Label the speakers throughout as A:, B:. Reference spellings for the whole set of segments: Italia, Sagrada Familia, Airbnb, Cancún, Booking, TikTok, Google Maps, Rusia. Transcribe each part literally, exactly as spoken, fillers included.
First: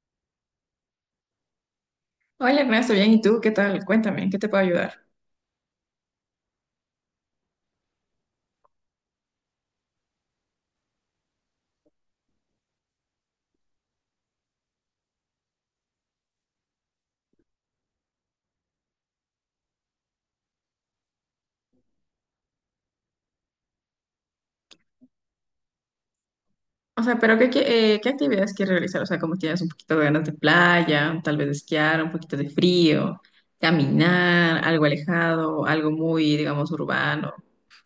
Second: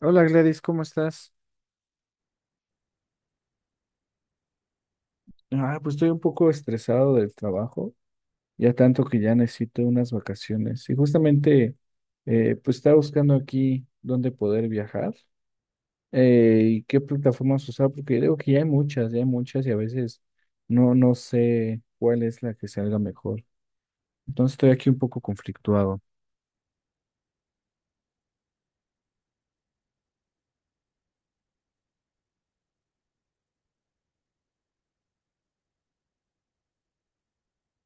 A: Hola Gladys, ¿cómo estás?
B: Hola Ernesto, bien, ¿y tú qué tal? Cuéntame, ¿en qué te puedo ayudar?
A: Ah, pues estoy un poco estresado del trabajo, ya tanto que ya necesito unas vacaciones. Y justamente, eh, pues estaba buscando aquí dónde poder viajar eh, y qué plataformas usar, porque digo que ya hay muchas, ya hay muchas y a veces no, no sé cuál es la que salga mejor. Entonces estoy aquí un poco conflictuado.
B: O sea, pero ¿qué, qué, eh, qué actividades quieres realizar? O sea, como tienes un poquito de ganas de playa, tal vez de esquiar, un poquito de frío, caminar, algo alejado, algo muy, digamos, urbano.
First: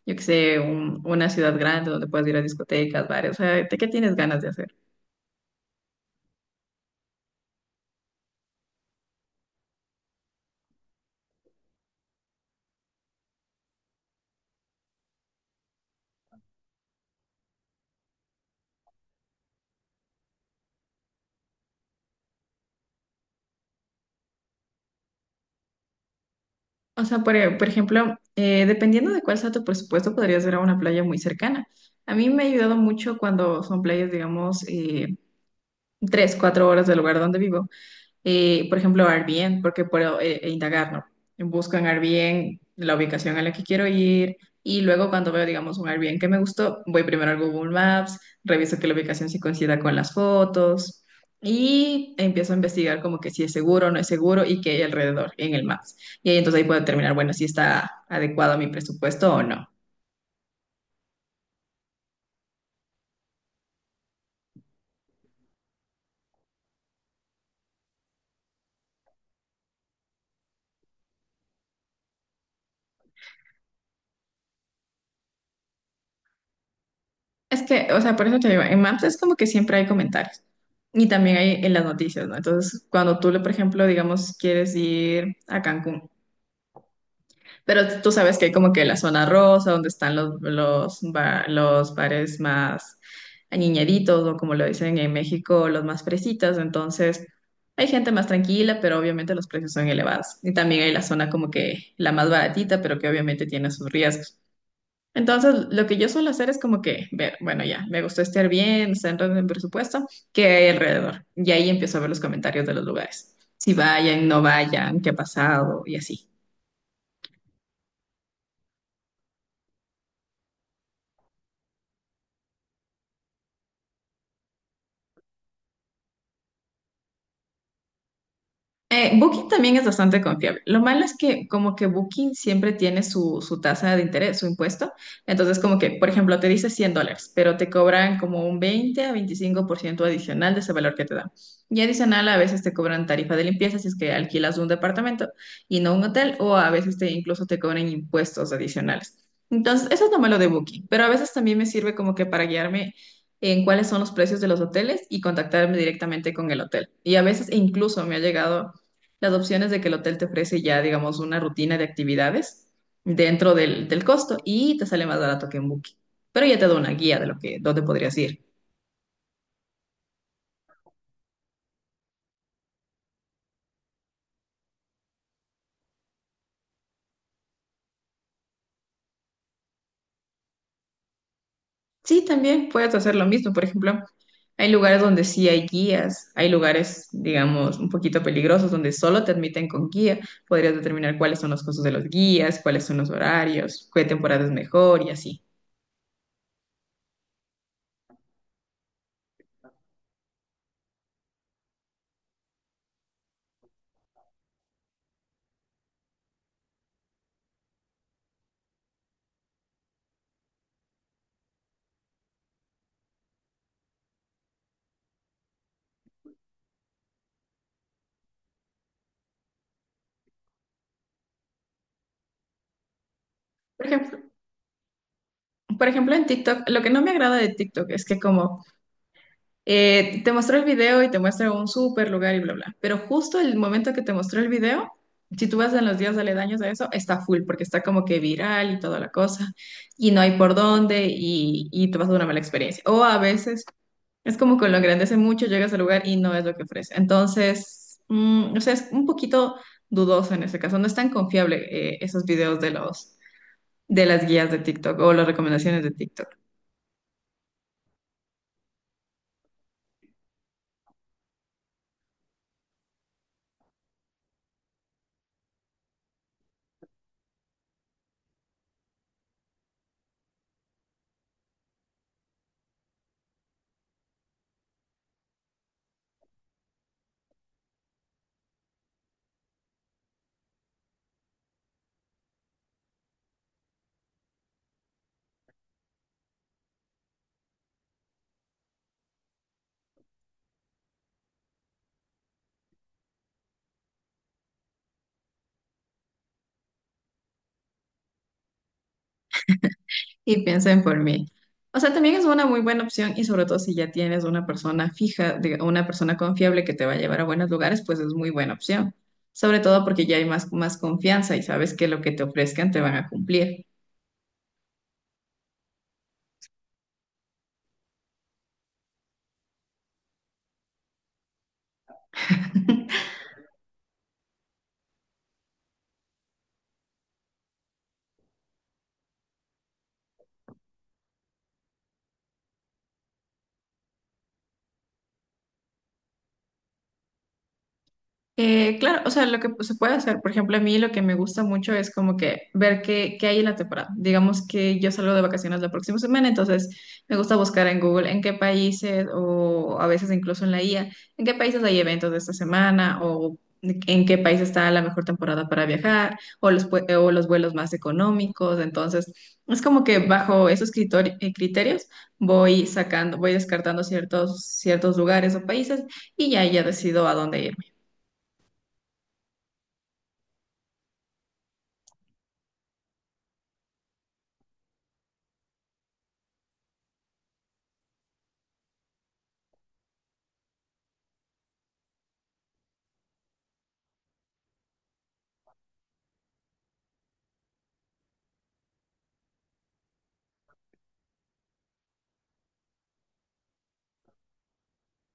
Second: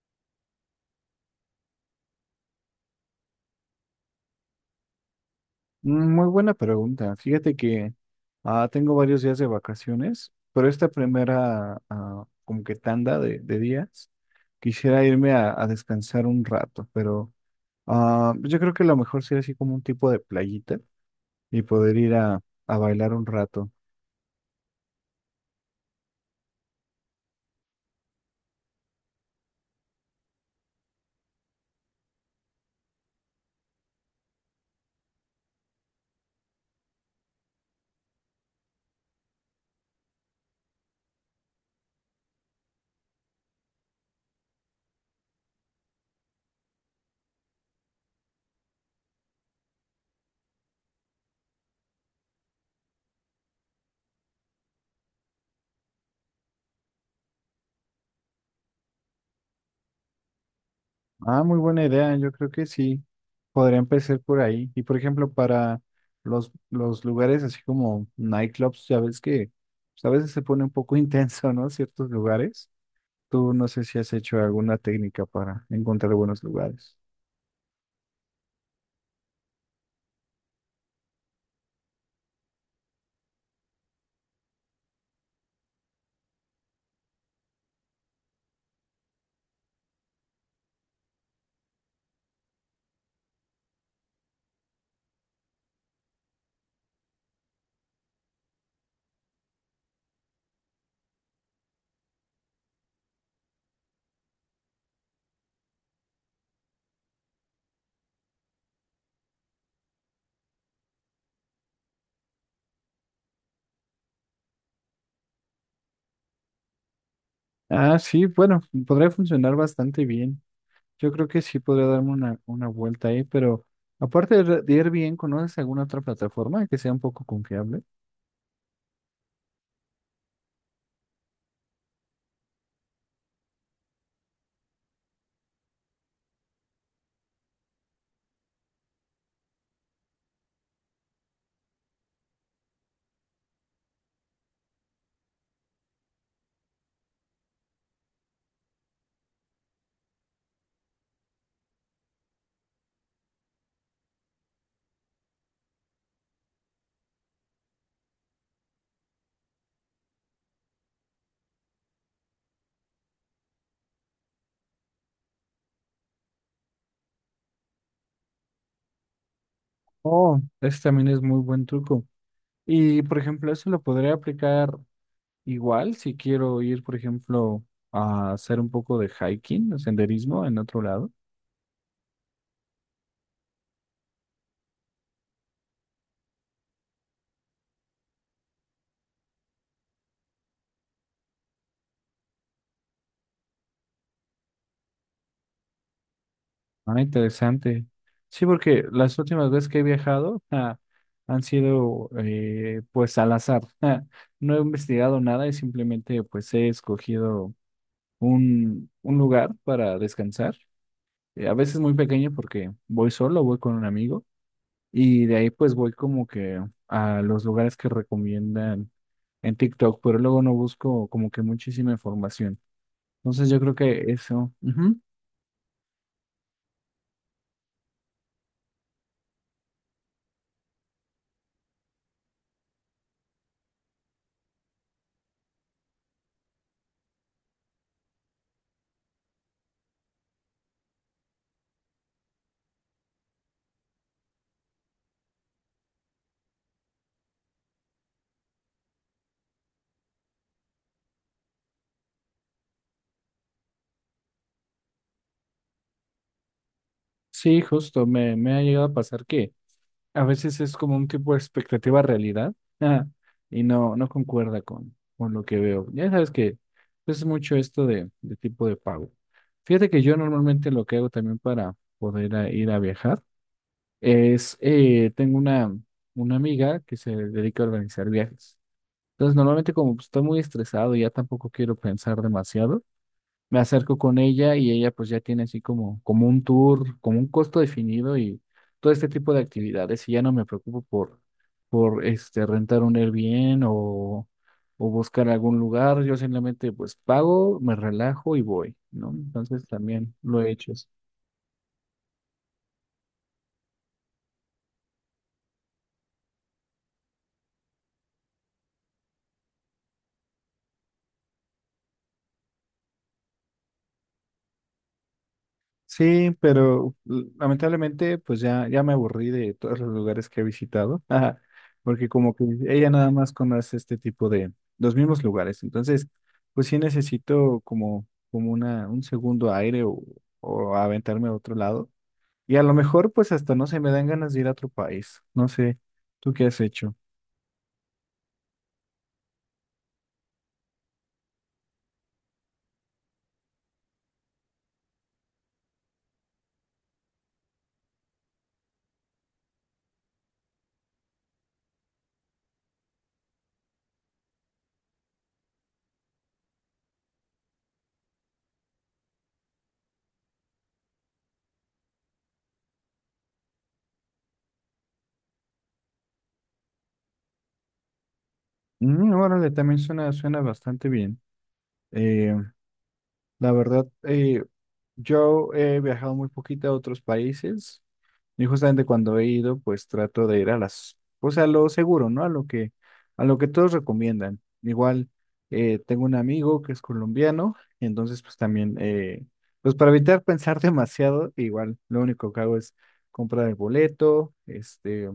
B: Yo qué sé, un- una ciudad grande donde puedas ir a discotecas, bares. O sea, ¿de qué tienes ganas de hacer?
A: Muy buena pregunta. Fíjate que ah, tengo varios días de vacaciones, pero esta primera ah, como que tanda de, de días quisiera irme a, a descansar un rato, pero ah, pues yo creo que lo mejor sería así como un tipo de playita y poder ir a, a bailar un rato.
B: O sea, por, e- por ejemplo, eh, dependiendo de cuál sea tu presupuesto, podrías ir a una playa muy cercana. A mí me ha ayudado mucho cuando son playas, digamos, eh, tres, cuatro horas del lugar donde vivo eh, por ejemplo, Airbnb, porque puedo eh, eh, indagar, ¿no? Busco en Airbnb la ubicación a la que quiero ir y luego cuando veo, digamos, un Airbnb que me gustó, voy primero al Google Maps, reviso que la ubicación sí coincida con las fotos y empiezo a investigar como que si es seguro o no es seguro y qué hay alrededor en el Maps. Y ahí entonces ahí puedo determinar, bueno, si está adecuado a mi presupuesto o no.
A: Ah, muy buena idea. Yo creo que sí. Podría empezar por ahí. Y por ejemplo, para los, los lugares así como nightclubs, ya ves que pues, a veces se pone un poco intenso, ¿no? Ciertos lugares. Tú no sé si has hecho alguna técnica para encontrar buenos lugares.
B: Es que, o sea, por eso te digo, en Maps es como que siempre hay comentarios y también hay en las noticias, ¿no? Entonces, cuando tú, por ejemplo, digamos, quieres ir a Cancún, pero tú sabes que hay como que la zona rosa, donde están los, los, ba- los bares más añeñaditos o como lo dicen en México, los más fresitas, entonces hay gente más tranquila, pero obviamente los precios son elevados. Y también hay la zona como que la más baratita, pero que obviamente tiene sus riesgos. Entonces, lo que yo suelo hacer es como que ver, bueno, ya, me gustó estar bien, está entrando en orden, presupuesto, ¿qué hay alrededor? Y ahí empiezo a ver los comentarios de los lugares. Si vayan, no vayan, qué ha pasado y así.
A: Ah, sí, bueno, podría funcionar bastante bien. Yo creo que sí podría darme una, una vuelta ahí, pero aparte de re- de Airbnb, ¿conoces alguna otra plataforma que sea un poco confiable?
B: Eh, Booking también es bastante confiable. Lo malo es que como que Booking siempre tiene su, su tasa de interés, su impuesto. Entonces como que, por ejemplo, te dice cien dólares, pero te cobran como un veinte a veinticinco por ciento adicional de ese valor que te dan. Y adicional a veces te cobran tarifa de limpieza si es que alquilas un departamento y no un hotel, o a veces te incluso te cobran impuestos adicionales. Entonces, eso es lo malo de Booking, pero a veces también me sirve como que para guiarme en cuáles son los precios de los hoteles y contactarme directamente con el hotel. Y a veces incluso me ha llegado las opciones de que el hotel te ofrece ya, digamos, una rutina de actividades dentro del, del costo y te sale más barato que en Booking. Pero ya te da una guía de lo que, dónde podrías ir.
A: Oh, ese también es muy buen truco. Y, por ejemplo, eso lo podría aplicar igual si quiero ir, por ejemplo, a hacer un poco de hiking o senderismo en otro lado.
B: Sí, también puedes hacer lo mismo. Por ejemplo, hay lugares donde sí hay guías, hay lugares, digamos, un poquito peligrosos donde solo te admiten con guía. Podrías determinar cuáles son los costos de los guías, cuáles son los horarios, qué temporada es mejor y así.
A: Ah, interesante. Sí, porque las últimas veces que he viajado ah, han sido eh, pues al azar. Ah, no he investigado nada y simplemente pues he escogido un, un lugar para descansar. Eh, a veces muy pequeño porque voy solo, voy con un amigo y de ahí pues voy como que a los lugares que recomiendan en TikTok, pero luego no busco como que muchísima información. Entonces yo creo
B: Por
A: que
B: ejemplo,
A: eso. Ujú.
B: por ejemplo, en TikTok, lo que no me agrada de TikTok es que como Eh, te mostró el video y te muestra un súper lugar y bla, bla. Pero justo el momento que te mostró el video, si tú vas en los días aledaños a eso, está full porque está como que viral y toda la cosa y no hay por dónde y, y te vas a una mala experiencia. O a veces es como que lo engrandece mucho, llegas al lugar y no es lo que ofrece. Entonces, mm, o sea, es un poquito dudoso en ese caso. No es tan confiable eh, esos videos de los, de las guías de TikTok o las recomendaciones de TikTok.
A: Sí, justo, me, me ha llegado a pasar que a veces es como un tipo de expectativa realidad ah, y no, no concuerda con, con lo que veo. Ya sabes que es mucho esto de, de tipo de pago. Fíjate que yo normalmente lo que hago también para poder a- ir a viajar es, eh, tengo una, una amiga que se dedica a organizar viajes. Entonces, normalmente como pues, estoy muy estresado y ya tampoco quiero pensar demasiado, me acerco con ella y ella pues ya tiene así como, como un tour, como un costo definido y todo este tipo de actividades y ya no me preocupo por, por este, rentar un Airbnb o, o buscar algún lugar, yo simplemente pues pago, me relajo y voy, ¿no? Entonces también lo
B: Y
A: he hecho.
B: piensen por mí. O sea, también es una muy buena opción y sobre todo si ya tienes una persona fija, diga- una persona confiable que te va a llevar a buenos lugares, pues es muy buena opción. Sobre todo porque ya hay más, más confianza y sabes que lo que te ofrezcan te van a cumplir.
A: Sí, pero l- lamentablemente pues ya, ya me aburrí de todos los lugares que he visitado, porque como que ella nada más conoce este tipo de los mismos lugares, entonces pues sí necesito como, como una, un segundo aire o, o aventarme a otro lado y a lo mejor pues hasta no se me dan ganas de ir a otro país, no sé, ¿tú qué has hecho?
B: Eh, claro, o sea, lo que se puede hacer, por ejemplo, a mí lo que me gusta mucho es como que ver qué, qué hay en la temporada. Digamos que yo salgo de vacaciones la próxima semana, entonces me gusta buscar en Google en qué países o a veces incluso en la I A, en qué países hay eventos de esta semana o en qué país está la mejor temporada para viajar o los, pue- o los vuelos más económicos. Entonces, es como que bajo esos critori- eh, criterios voy sacando, voy descartando ciertos, ciertos lugares o países y ya, ya decido a dónde ir.
A: Mm, órale, también suena, suena bastante bien. Eh, la verdad, eh, yo he viajado muy poquito a otros países. Y justamente cuando he ido, pues trato de ir a las, pues a lo seguro, ¿no? A lo que, a lo que todos recomiendan. Igual, eh, tengo un amigo que es colombiano, y entonces pues también, eh, pues para evitar pensar demasiado, igual lo único que hago es comprar el boleto, este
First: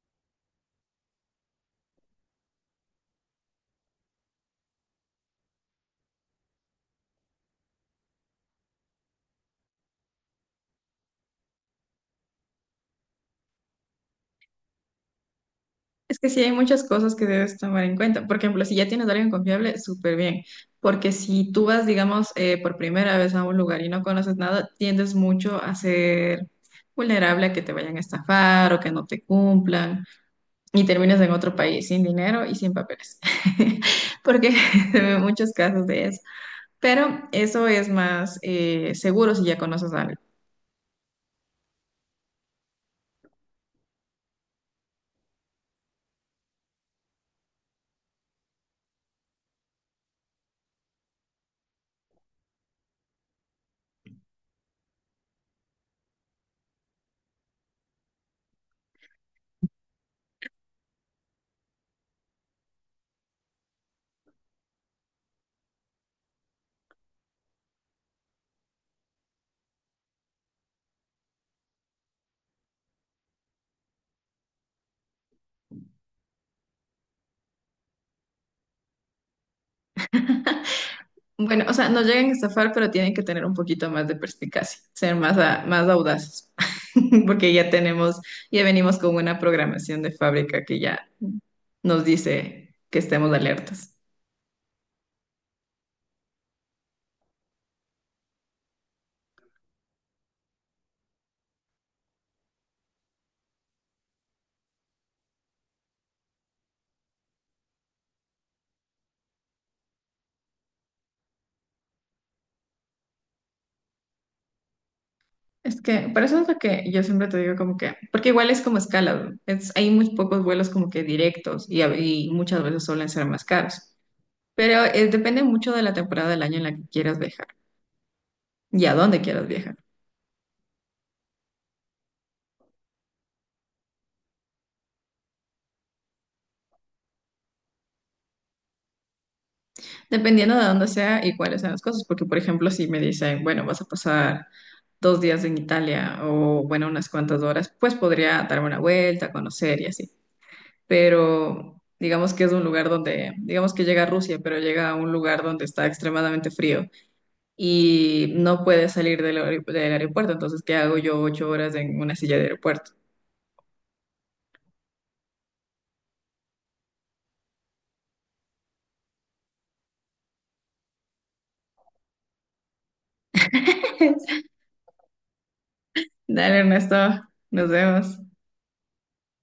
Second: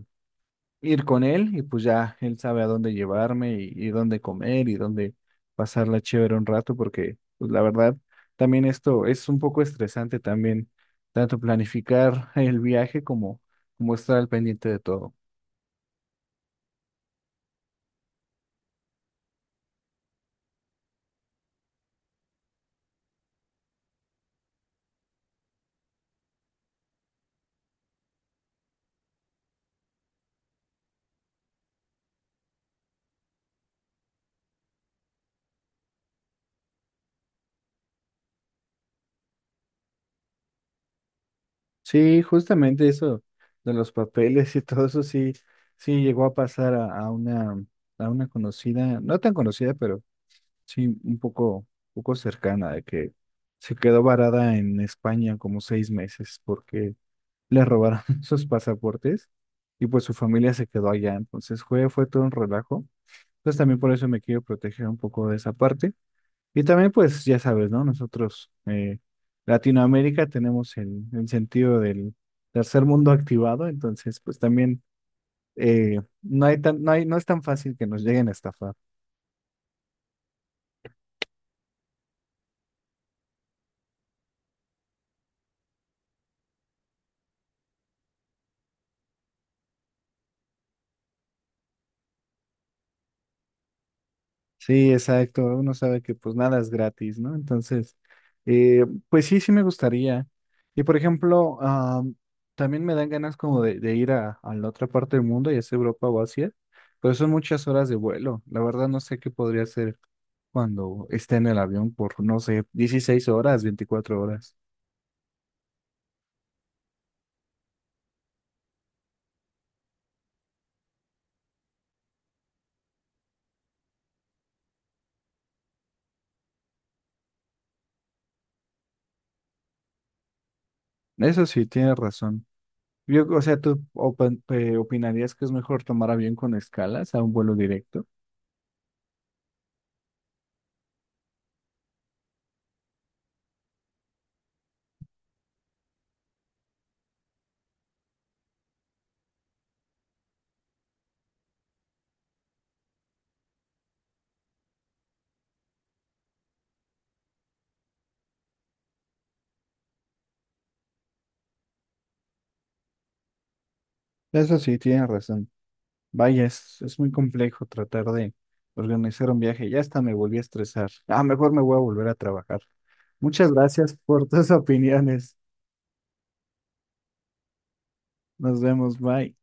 A: ir con él y pues ya él sabe a dónde llevarme y, y dónde comer y dónde pasarla chévere un rato porque pues la verdad también esto es un poco estresante también tanto planificar el viaje como como estar al pendiente de todo.
B: Es que sí hay muchas cosas que debes tomar en cuenta. Por ejemplo, si ya tienes a alguien confiable, súper bien. Porque si tú vas, digamos, eh, por primera vez a un lugar y no conoces nada, tiendes mucho a ser vulnerable a que te vayan a estafar o que no te cumplan y terminas en otro país sin dinero y sin papeles. Porque se ven muchos casos de eso. Pero eso es más eh, seguro si ya conoces a alguien.
A: Sí, justamente eso de los papeles y todo eso sí sí llegó a pasar a, a una a una conocida, no tan conocida, pero sí un poco poco cercana de que se quedó varada en España como seis meses porque le robaron sus pasaportes y pues su familia se quedó allá. Entonces fue, fue todo un relajo. Entonces también por eso me quiero proteger un poco de esa parte. Y también pues ya sabes, ¿no? Nosotros, eh, Latinoamérica, tenemos el, el sentido del tercer mundo activado, entonces pues también eh, no hay tan, no hay, no es tan fácil que nos lleguen a estafar.
B: Bueno, o sea, no llegan a estafar, pero tienen que tener un poquito más de perspicacia, ser más, a- más audaces, porque ya tenemos, ya venimos con una programación de fábrica que ya nos dice que estemos alertas.
A: Sí, exacto. Uno sabe que pues nada es gratis, ¿no? Entonces, eh, pues sí, sí me gustaría. Y por ejemplo, ah, también me dan ganas como de, de ir a, a la otra parte del mundo, ya sea Europa o Asia, pero son muchas horas de vuelo. La verdad no sé qué podría hacer cuando esté en el avión por, no sé, dieciséis horas, veinticuatro horas.
B: Es que, por eso es lo que yo siempre te digo como que, porque igual es como escala, ¿no? es, hay muy pocos vuelos como que directos y, a- y muchas veces suelen ser más caros, pero eh, depende mucho de la temporada del año en la que quieras viajar y a dónde quieras viajar.
A: Eso sí, tienes razón. Yo, o sea, ¿tú opin- eh, opinarías que es mejor tomar avión con escalas a un vuelo directo?
B: Dependiendo de dónde sea y cuáles sean las cosas, porque por ejemplo, si me dicen, bueno, vas a pasar dos días en Italia o bueno, unas cuantas horas, pues podría darme una vuelta, conocer y así. Pero digamos que es un lugar donde, digamos que llega a Rusia, pero llega a un lugar donde está extremadamente frío y no puedes salir del, aer- del aeropuerto, entonces, ¿qué hago yo ocho horas en una silla de aeropuerto?
A: Eso sí, tienes razón. Vaya, es, es muy complejo tratar de organizar un viaje. Ya hasta me volví a estresar. Ah, mejor me voy a volver a trabajar. Muchas gracias por tus opiniones.
B: Dale, Ernesto, nos vemos.
A: Nos vemos, bye.